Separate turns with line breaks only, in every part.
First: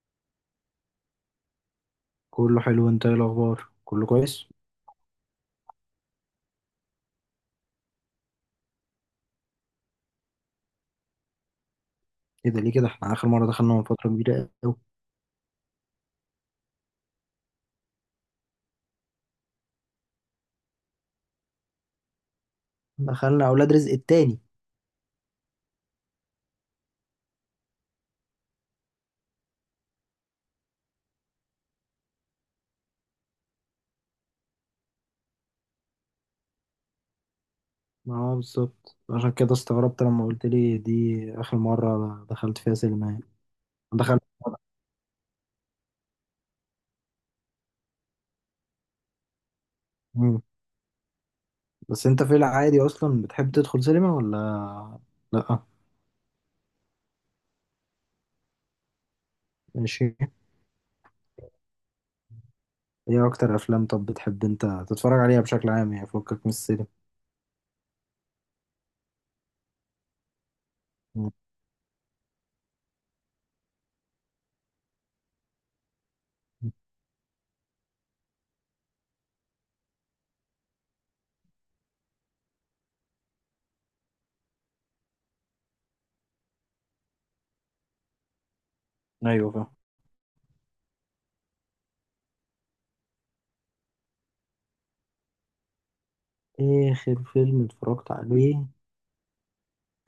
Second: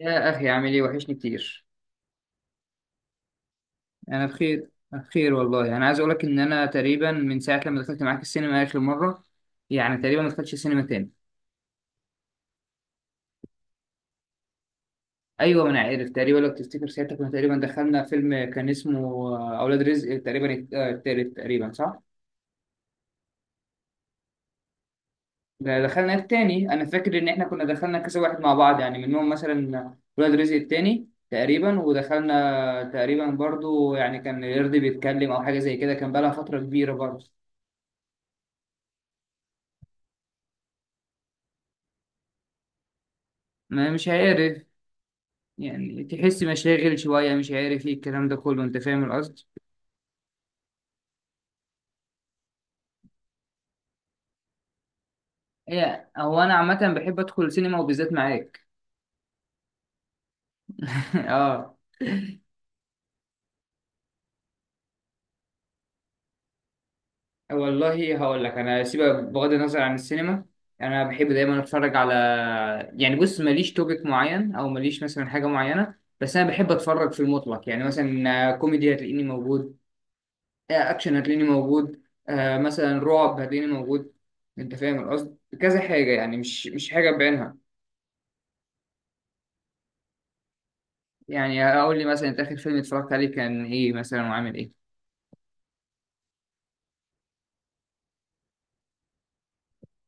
يا أخي، عامل إيه؟ وحشني كتير.
كله حلو، انت ايه الاخبار؟ كله
أنا
كويس؟
بخير، بخير والله. أنا عايز أقولك إن أنا تقريبا من ساعة لما دخلت معاك السينما آخر مرة، يعني تقريبا ما دخلتش السينما تاني.
ايه ده؟ ليه كده؟ احنا اخر مره دخلنا من فتره كبيره قوي.
أيوه، ما أنا عارف. تقريبا لو تفتكر ساعتها كنا تقريبا دخلنا فيلم كان اسمه أولاد رزق، تقريبا التالت، تقريبا صح؟
دخلنا اولاد رزق التاني.
ده دخلنا التاني. أنا فاكر إن إحنا كنا دخلنا كذا واحد مع بعض، يعني منهم مثلا أولاد رزق التاني تقريبا، ودخلنا تقريبا برضو يعني كان يرضي بيتكلم أو حاجة زي كده، كان بقالها فترة كبيرة برضو.
ما هو بالظبط، عشان كده استغربت لما قلت لي دي اخر مره دخلت فيها سينما يعني.
ما مش
دخلت.
عارف، يعني تحس مشاغل شوية، مش عارف ايه الكلام ده كله، انت فاهم القصد.
مم. بس انت في العادي اصلا بتحب تدخل سينما ولا لا؟
هو انا عامة بحب ادخل سينما وبالذات معاك.
ماشي.
اه.
ايه اكتر افلام طب بتحب انت تتفرج عليها بشكل عام يعني فكك من السينما؟
والله هقول لك انا، سيبك بغض النظر عن السينما، انا بحب
مم.
دايما اتفرج على، يعني بص، ماليش توبيك معين او ماليش مثلا حاجة معينة. بس انا بحب اتفرج في المطلق. يعني مثلا كوميدي هتلاقيني موجود، اكشن هتلاقيني موجود، مثلا رعب هتلاقيني موجود. انت فاهم القصد، كذا حاجة، يعني مش حاجة بعينها.
ايوه فاهم.
يعني اقول لي مثلا، انت اخر فيلم اتفرجت عليه كان ايه مثلا وعامل ايه؟
اخر فيلم اتفرجت عليه؟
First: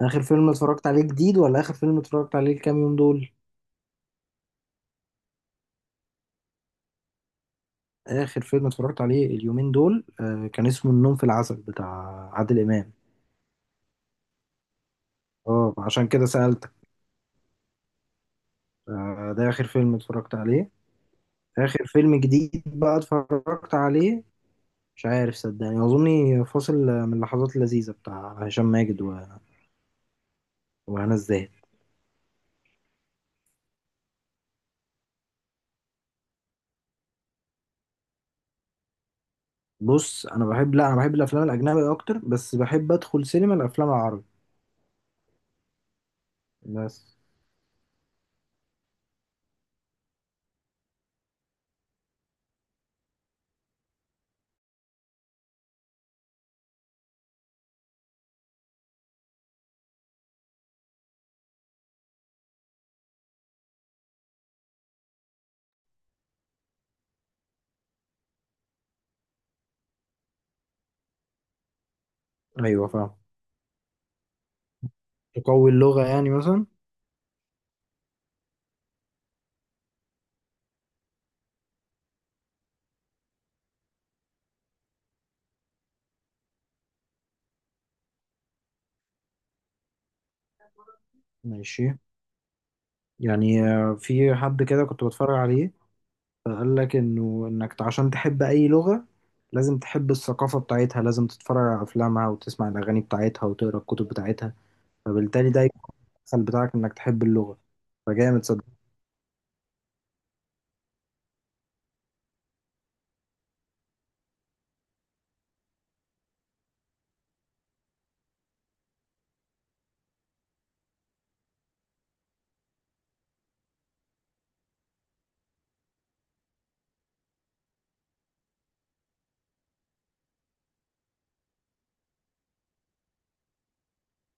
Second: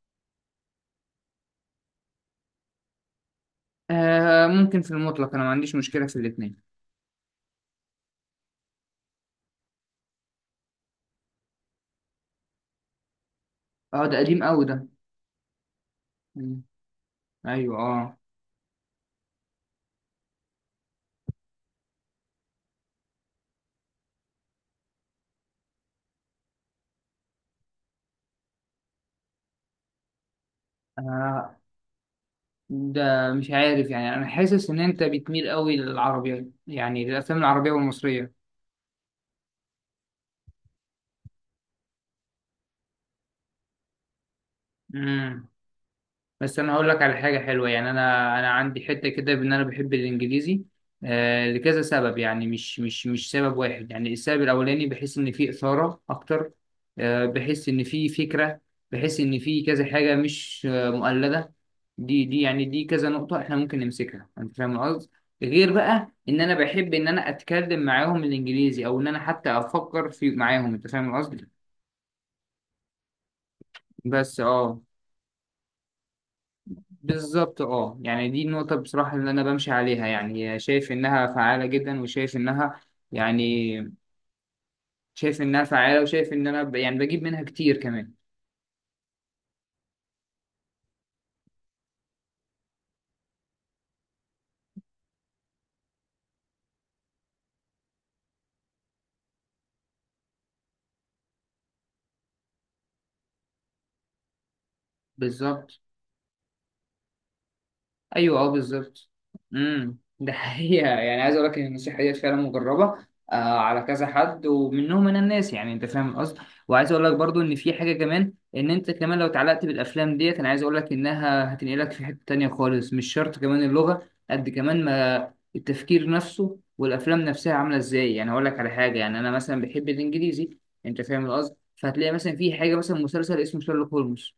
اخر فيلم اتفرجت عليه جديد ولا اخر فيلم اتفرجت عليه الكام يوم دول؟
ممكن في المطلق، انا ما عنديش مشكله في الاثنين.
آخر فيلم اتفرجت عليه اليومين دول كان اسمه النوم في العسل بتاع عادل إمام.
اه، ده قديم قوي ده.
اه عشان كده
مم.
سألتك.
ايوه اه.
آه، ده آخر فيلم اتفرجت عليه. آخر فيلم جديد بقى اتفرجت عليه مش عارف صدقني، أظني فاصل من اللحظات اللذيذة بتاع هشام ماجد وهنا الزاهد.
آه، ده مش عارف، يعني انا حاسس ان انت بتميل قوي للعربي، يعني للافلام العربيه والمصريه.
بص، أنا بحب، لا أنا بحب الأفلام الأجنبي أكتر بس بحب أدخل سينما الأفلام العربي.
مم. بس انا هقول لك على
بس
حاجه حلوه. يعني انا عندي حته كده بان انا بحب الانجليزي، لكذا سبب، يعني مش سبب واحد. يعني السبب الاولاني، بحس ان في اثاره اكتر، بحس ان في فكره، بحس ان في كذا حاجه مش مؤلده. دي يعني دي كذا نقطه احنا ممكن نمسكها، انت فاهم القصد. غير بقى ان انا بحب ان انا اتكلم معاهم الانجليزي، او ان انا حتى افكر في معاهم، انت فاهم القصد.
أيوه فاهم.
بس اه.
تقوي اللغة يعني مثلا.
بالظبط اه، يعني دي النقطة بصراحة اللي أنا بمشي عليها، يعني شايف إنها فعالة جدا، وشايف إنها، يعني شايف إنها فعالة، وشايف إن أنا يعني بجيب منها كتير كمان.
ماشي. يعني في حد كده كنت بتفرج عليه فقال لك انه انك عشان تحب اي لغة لازم تحب الثقافة بتاعتها، لازم تتفرج على افلامها وتسمع الاغاني بتاعتها وتقرا الكتب بتاعتها، فبالتالي ده
بالظبط.
يكون الدخل بتاعك انك تحب اللغة.
ايوه
فجامد
اه،
صدق.
بالظبط. ده حقيقه. يعني عايز اقول لك ان النصيحه ديت فعلا مجربه على كذا حد، ومنهم انا الناس، يعني انت فاهم القصد. وعايز اقول لك برضو ان في حاجه كمان، ان انت كمان لو اتعلقت بالافلام ديت، انا عايز اقول لك انها هتنقلك في حته تانية خالص، مش شرط كمان اللغه قد كمان ما التفكير نفسه والافلام نفسها عامله ازاي. يعني هقول لك على حاجه، يعني انا مثلا بحب الانجليزي، انت فاهم القصد. فهتلاقي مثلا في حاجه، مثلا مسلسل اسمه شارلوك هولمز.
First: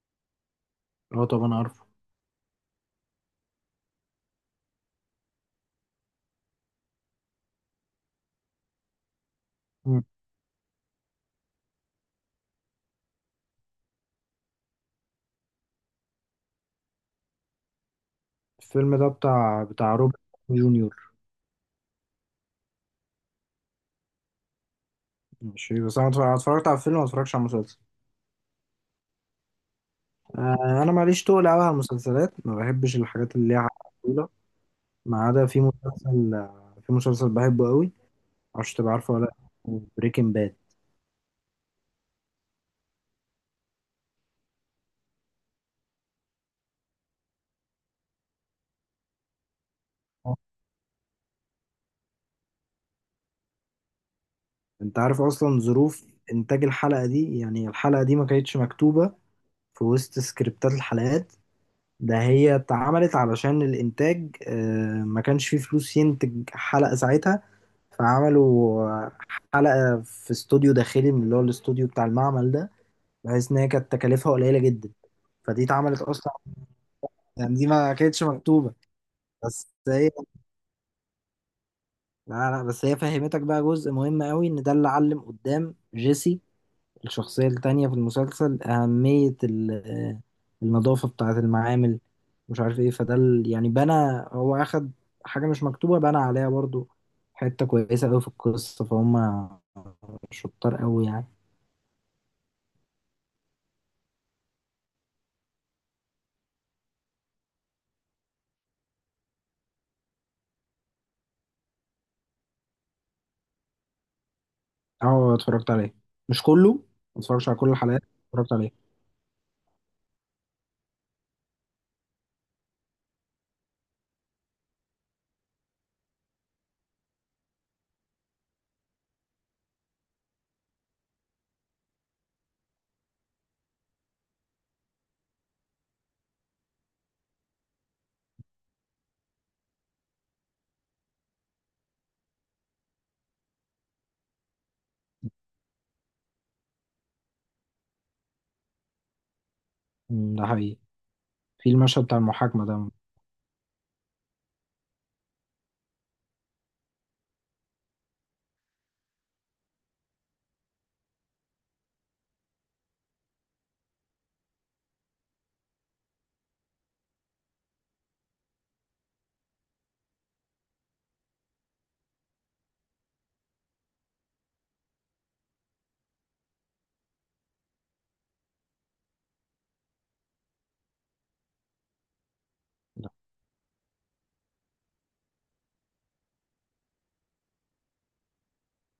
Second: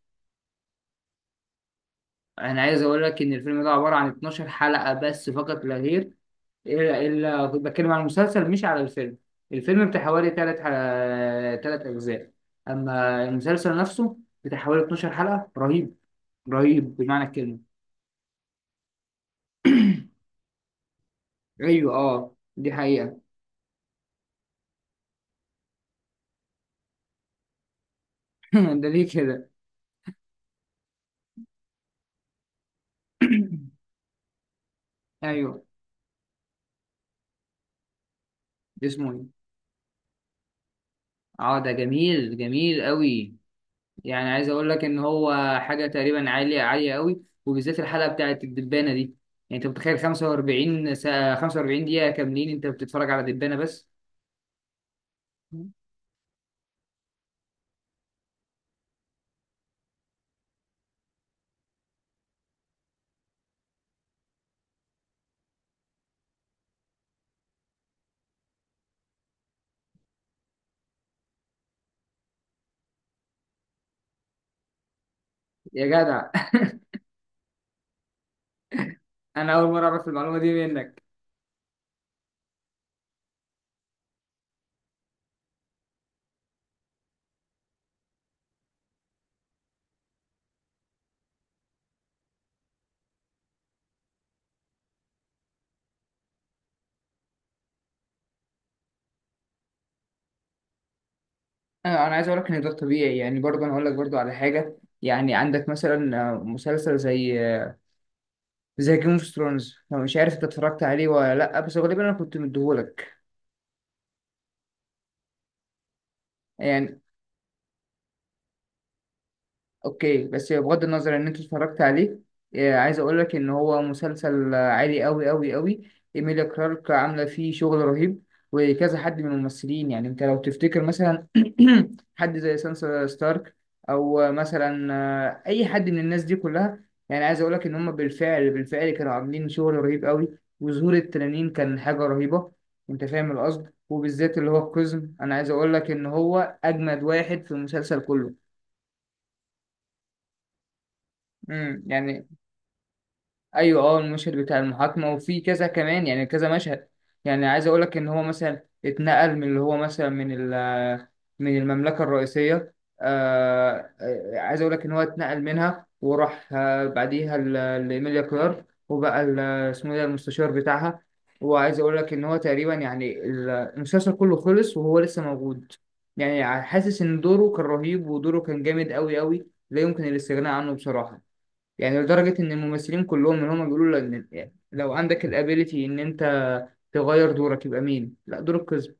اه طب انا عارفه.
انا عايز اقول لك ان الفيلم ده عباره عن 12 حلقه بس، فقط لا غير. الا كنت بتكلم عن المسلسل مش على الفيلم. الفيلم
مم.
بتاع حوالي 3 اجزاء. اما المسلسل نفسه بتاع حوالي 12 حلقه. رهيب، رهيب بمعنى الكلمه.
الفيلم ده بتاع روبرت جونيور.
ايوه اه، دي حقيقه.
مش بس انا أنا اتفرجت على الفيلم ما اتفرجتش على المسلسل.
ده ليه كده؟
آه، انا ماليش تقل قوي على المسلسلات، ما بحبش الحاجات اللي ليها طويلة. ما عدا في
ايوه.
مسلسل، في مسلسل بحبه قوي. معرفش
ده
تبقى
اسمه
عارفه ولا.
ايه؟
بريكنج باد.
اه، ده جميل، جميل قوي. يعني عايز اقول لك ان هو حاجه تقريبا عاليه، عاليه قوي، وبالذات الحلقه بتاعت الدبانه دي. يعني انت متخيل 45 دقيقه كاملين انت بتتفرج على دبانه بس!
انت عارف اصلا ظروف انتاج الحلقة دي؟ يعني الحلقة دي ما كانتش مكتوبة في وسط سكريبتات الحلقات، ده هي اتعملت علشان الانتاج ما كانش فيه فلوس ينتج حلقة ساعتها. فعملوا حلقة في استوديو داخلي من اللي هو الاستوديو بتاع المعمل ده، بحيث ان هي كانت تكاليفها قليلة جدا، فدي
يا
اتعملت
جدع.
اصلا، يعني دي ما كانتش مكتوبة.
انا اول
بس
مره اعرف
هي
المعلومه دي منك.
لا لا، بس هي فهمتك بقى جزء مهم قوي ان ده اللي علم قدام جيسي الشخصية التانية في المسلسل أهمية النظافة بتاعة المعامل. مش عارف ايه فده يعني بنى. هو أخد حاجة مش مكتوبة بنى عليها برضو حتة كويسة أوي في القصة، فهم شطار أوي يعني.
أنا عايز اقول لك ان ده طبيعي. يعني برضه انا اقول لك برضه على حاجه. يعني عندك مثلا مسلسل زي زي جيم اوف ثرونز، لو مش عارف انت اتفرجت عليه ولا لا، بس غالبا انا كنت مديهولك.
اه اتفرجت عليه. مش كله، ما
يعني
اتفرجتش على كل الحلقات. اتفرجت عليه.
اوكي، بس بغض النظر ان انت اتفرجت عليه، عايز اقول لك ان هو مسلسل عالي قوي قوي قوي. ايميليا كلارك عامله فيه شغل رهيب. وكذا حد من الممثلين، يعني انت لو تفتكر مثلا حد زي سانسا ستارك، او مثلا اي حد من الناس دي كلها. يعني عايز اقول لك ان هم بالفعل بالفعل كانوا عاملين شغل رهيب قوي، وظهور التنانين كان حاجه رهيبه. انت فاهم القصد، وبالذات اللي هو القزم. انا عايز اقول لك ان هو اجمد واحد في المسلسل كله.
أمم، ده حقيقي. في
امم،
المشهد بتاع
يعني.
المحاكمة ده
ايوه اه، المشهد بتاع المحاكمه وفي كذا كمان، يعني كذا مشهد. يعني عايز اقول لك ان هو مثلا اتنقل من اللي هو مثلا من المملكه الرئيسيه. عايز اقول لك ان هو اتنقل منها، وراح بعديها لايميليا كلارك. وبقى اسمه إيه ده، المستشار بتاعها. وعايز اقول لك ان هو تقريبا، يعني المسلسل كله خلص وهو لسه موجود. يعني حاسس ان دوره كان رهيب، ودوره كان جامد قوي قوي لا يمكن الاستغناء عنه بصراحه. يعني لدرجة إن الممثلين
ده
كلهم اللي هما بيقولوا لك إن، يعني لو عندك الابيليتي إن أنت تغير دورك، يبقى مين؟ لا، دور القزم.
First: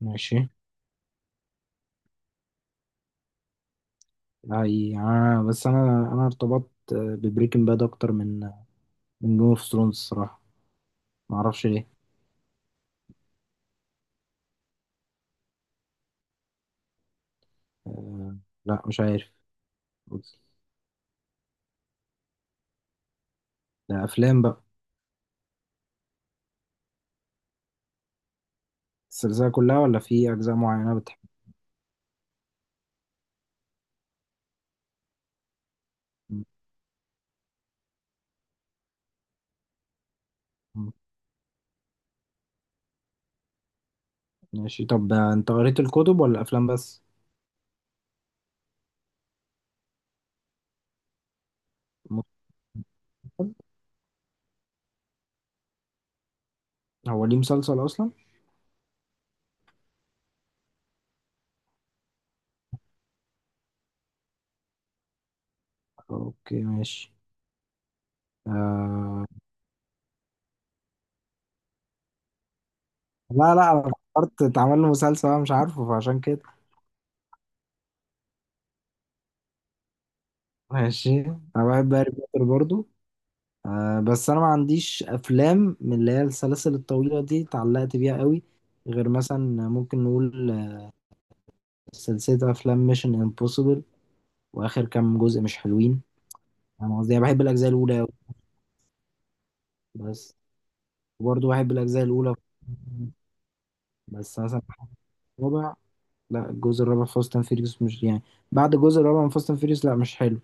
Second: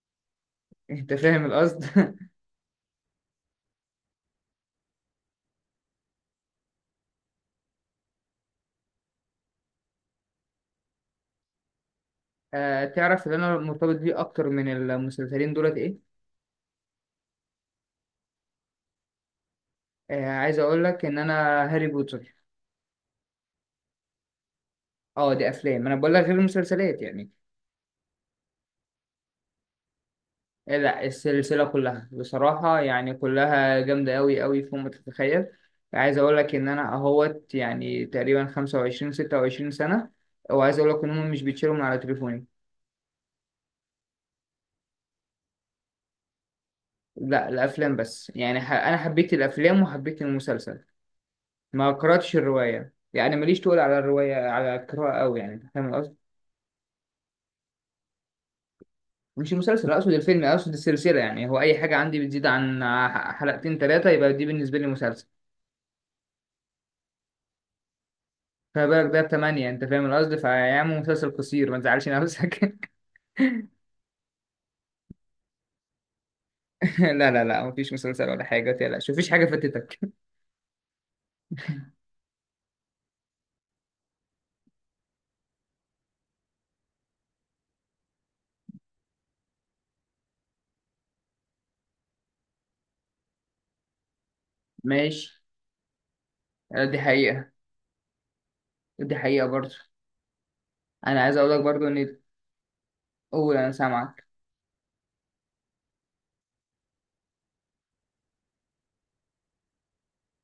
ماشي.
أنت فاهم القصد؟
ده حقيقي آه، بس أنا ارتبطت ببريكنج باد أكتر من جيم اوف ثرونز الصراحة. معرفش ليه.
تعرف اللي أنا مرتبط بيه أكتر من المسلسلين دولت إيه؟
آه، لا مش عارف.
عايز أقول لك إن أنا هاري بوتر.
ده افلام بقى.
دي أفلام، أنا بقول لك غير المسلسلات يعني.
السلسله كلها ولا في اجزاء معينه
لا،
بتحب؟
السلسلة كلها بصراحة، يعني كلها جامدة أوي أوي فوق ما تتخيل. عايز أقول لك إن أنا أهوت يعني تقريبا 25، 26 سنة، وعايز أقول
م-
لك إن هم مش بيتشالوا من على تليفوني.
ماشي. طب انت قريت الكتب ولا افلام بس؟
لا، الافلام بس. يعني انا حبيت الافلام وحبيت المسلسل. ما قراتش الروايه، يعني
مسلسل.
ماليش تقول على الروايه، على القراءه قوي يعني، أنت فاهم القصد.
هو ليه مسلسل اصلا؟
مش المسلسل، اقصد الفيلم، اقصد السلسله. يعني هو اي حاجه عندي بتزيد عن حلقتين ثلاثه يبقى دي بالنسبه لي مسلسل.
اوكي ماشي.
فما بالك ده
آه...
بثمانية، انت فاهم القصد، فيعمل مسلسل قصير، ما تزعلش نفسك.
لا لا انا فكرت اتعمل له مسلسل انا مش عارفه فعشان كده.
لا لا لا، مفيش مسلسل ولا حاجة، متقلقش، مفيش حاجة فاتتك.
ماشي. انا بحب هاري بوتر برضو. آه بس انا ما عنديش افلام من اللي هي السلاسل الطويله دي اتعلقت بيها قوي، غير مثلا ممكن نقول سلسله افلام ميشن امبوسيبل. واخر كام
ماشي.
جزء مش حلوين.
دي
انا قصدي أنا بحب
حقيقة.
الاجزاء الاولى أوي.
دي حقيقة برضه.
بس
انا عايز
وبرضه
اقول لك
بحب
برضه ان،
الاجزاء الاولى.
قول انا سامعك.
بس مثلا الرابع. لا الجزء الرابع فاست اند فيريوس مش يعني. بعد الجزء الرابع من فاست اند فيريوس لا مش حلو.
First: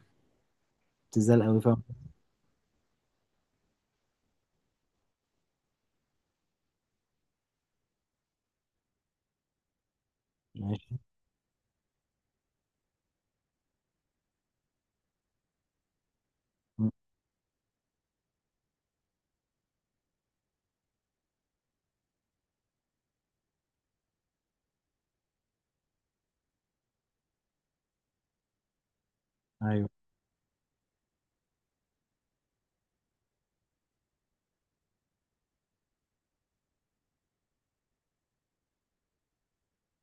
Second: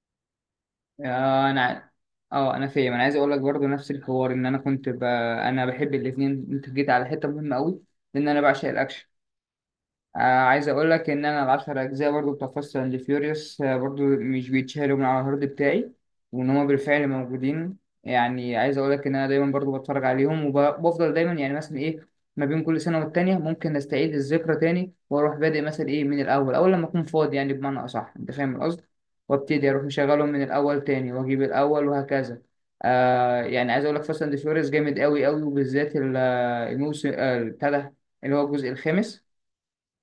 بتزعل
آه،
قوي فاهم.
انا اه انا فاهم. انا عايز اقول لك برضو نفس الحوار، ان انا بحب الاثنين. انت جيت على حته مهمه قوي، لان انا بعشق الاكشن. عايز اقول
ماشي.
لك ان انا العشر اجزاء برضو بتوع فاست اند فيوريوس، برضو مش بيتشالوا من على الهارد بتاعي، وان هما
م.
بالفعل موجودين. يعني عايز اقول لك ان انا دايما برضو بتفرج عليهم، وبفضل دايما، يعني مثلا ايه، ما بين كل سنه والتانيه ممكن استعيد الذكرى تاني، واروح بادئ مثلا ايه من الاول، اول لما اكون فاضي، يعني بمعنى اصح انت فاهم القصد، وابتدي اروح
ايوه،
مشغلهم من الاول تاني، واجيب الاول، وهكذا. يعني عايز اقول لك، فاست اند فيوريوس جامد قوي قوي، وبالذات الموسم بتاع ده، اللي هو الجزء الخامس.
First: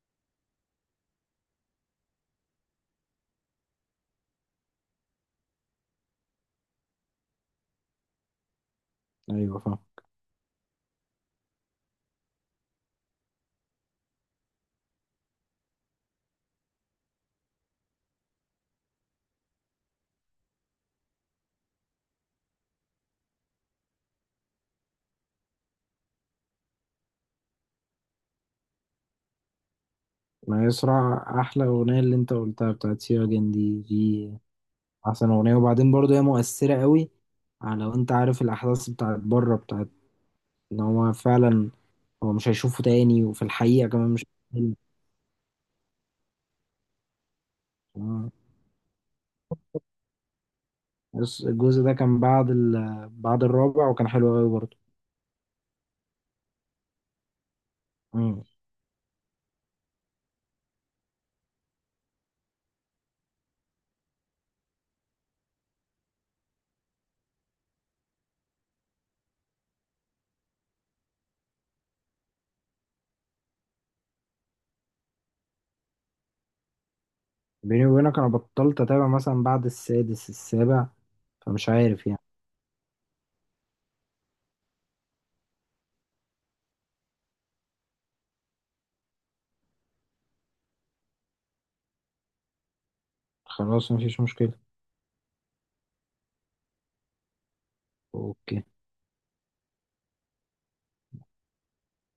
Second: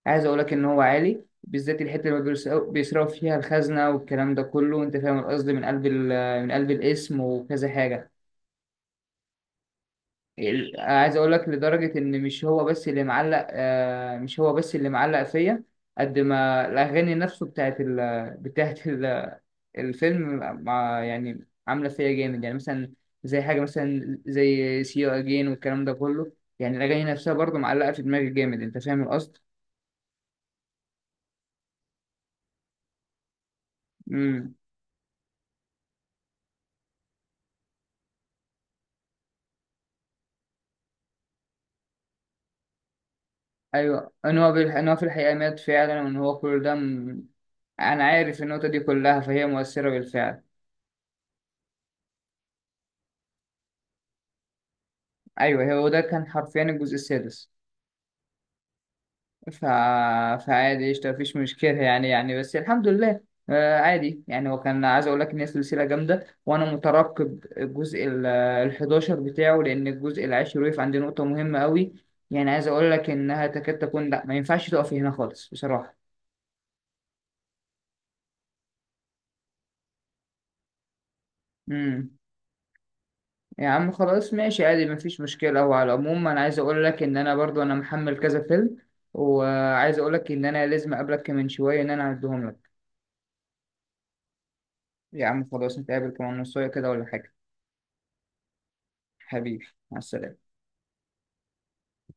عايز اقول لك ان هو عالي، بالذات الحته اللي بيسرقوا فيها الخزنه، والكلام ده كله، انت فاهم القصد، من قلب الاسم وكذا حاجه.
ايوه فاهم.
عايز اقول لك لدرجه ان مش هو بس اللي معلق آه، مش هو بس اللي معلق فيا، قد ما الاغاني نفسه بتاعت الفيلم، مع يعني عامله فيا جامد. يعني مثلا زي حاجه مثلا زي سي يو اجين والكلام ده كله. يعني الاغاني نفسها برضه معلقه في دماغي جامد، انت فاهم القصد؟
ما يسرع احلى اغنيه اللي انت قلتها بتاعت سيا جن دي احسن اغنيه. وبعدين برضه هي مؤثره قوي، على لو انت عارف الاحداث بتاعت بره بتاعت ان هو فعلا هو مش هيشوفه تاني. وفي الحقيقه كمان
ايوه،
مش
ان هو
هيشوفه
في الحقيقه مات فعلا، وان هو كل ده انا
تاني.
عارف النقطه دي كلها، فهي مؤثره بالفعل.
بس الجزء ده كان بعد بعد الرابع وكان حلو قوي برضه.
ايوه هو، ده كان حرفيا الجزء السادس.
امم.
ف... فعادي، قشطه، مفيش مشكله، يعني بس الحمد لله. عادي يعني. هو كان عايز اقول لك ان هي سلسله جامده، وانا مترقب الجزء ال 11 بتاعه، لان الجزء العاشر وقف عند نقطه مهمه قوي. يعني عايز اقول لك انها تكاد تكون لا، ما ينفعش تقف هنا خالص بصراحه.
بيني وبينك انا بطلت اتابع مثلا بعد السادس السابع فمش عارف
امم
يعني.
يا عم خلاص، ماشي، عادي، مفيش مشكلة. هو على العموم أنا عايز أقول لك إن أنا برضو أنا محمل كذا فيلم، وعايز أقول لك إن أنا لازم أقابلك من شوية إن أنا أعدهم لك.
خلاص مفيش مشكلة.
يا عم خلاص، نتقابل كمان نص ساعة كده ولا حاجة؟
اوكي.
حبيبي، مع السلامة.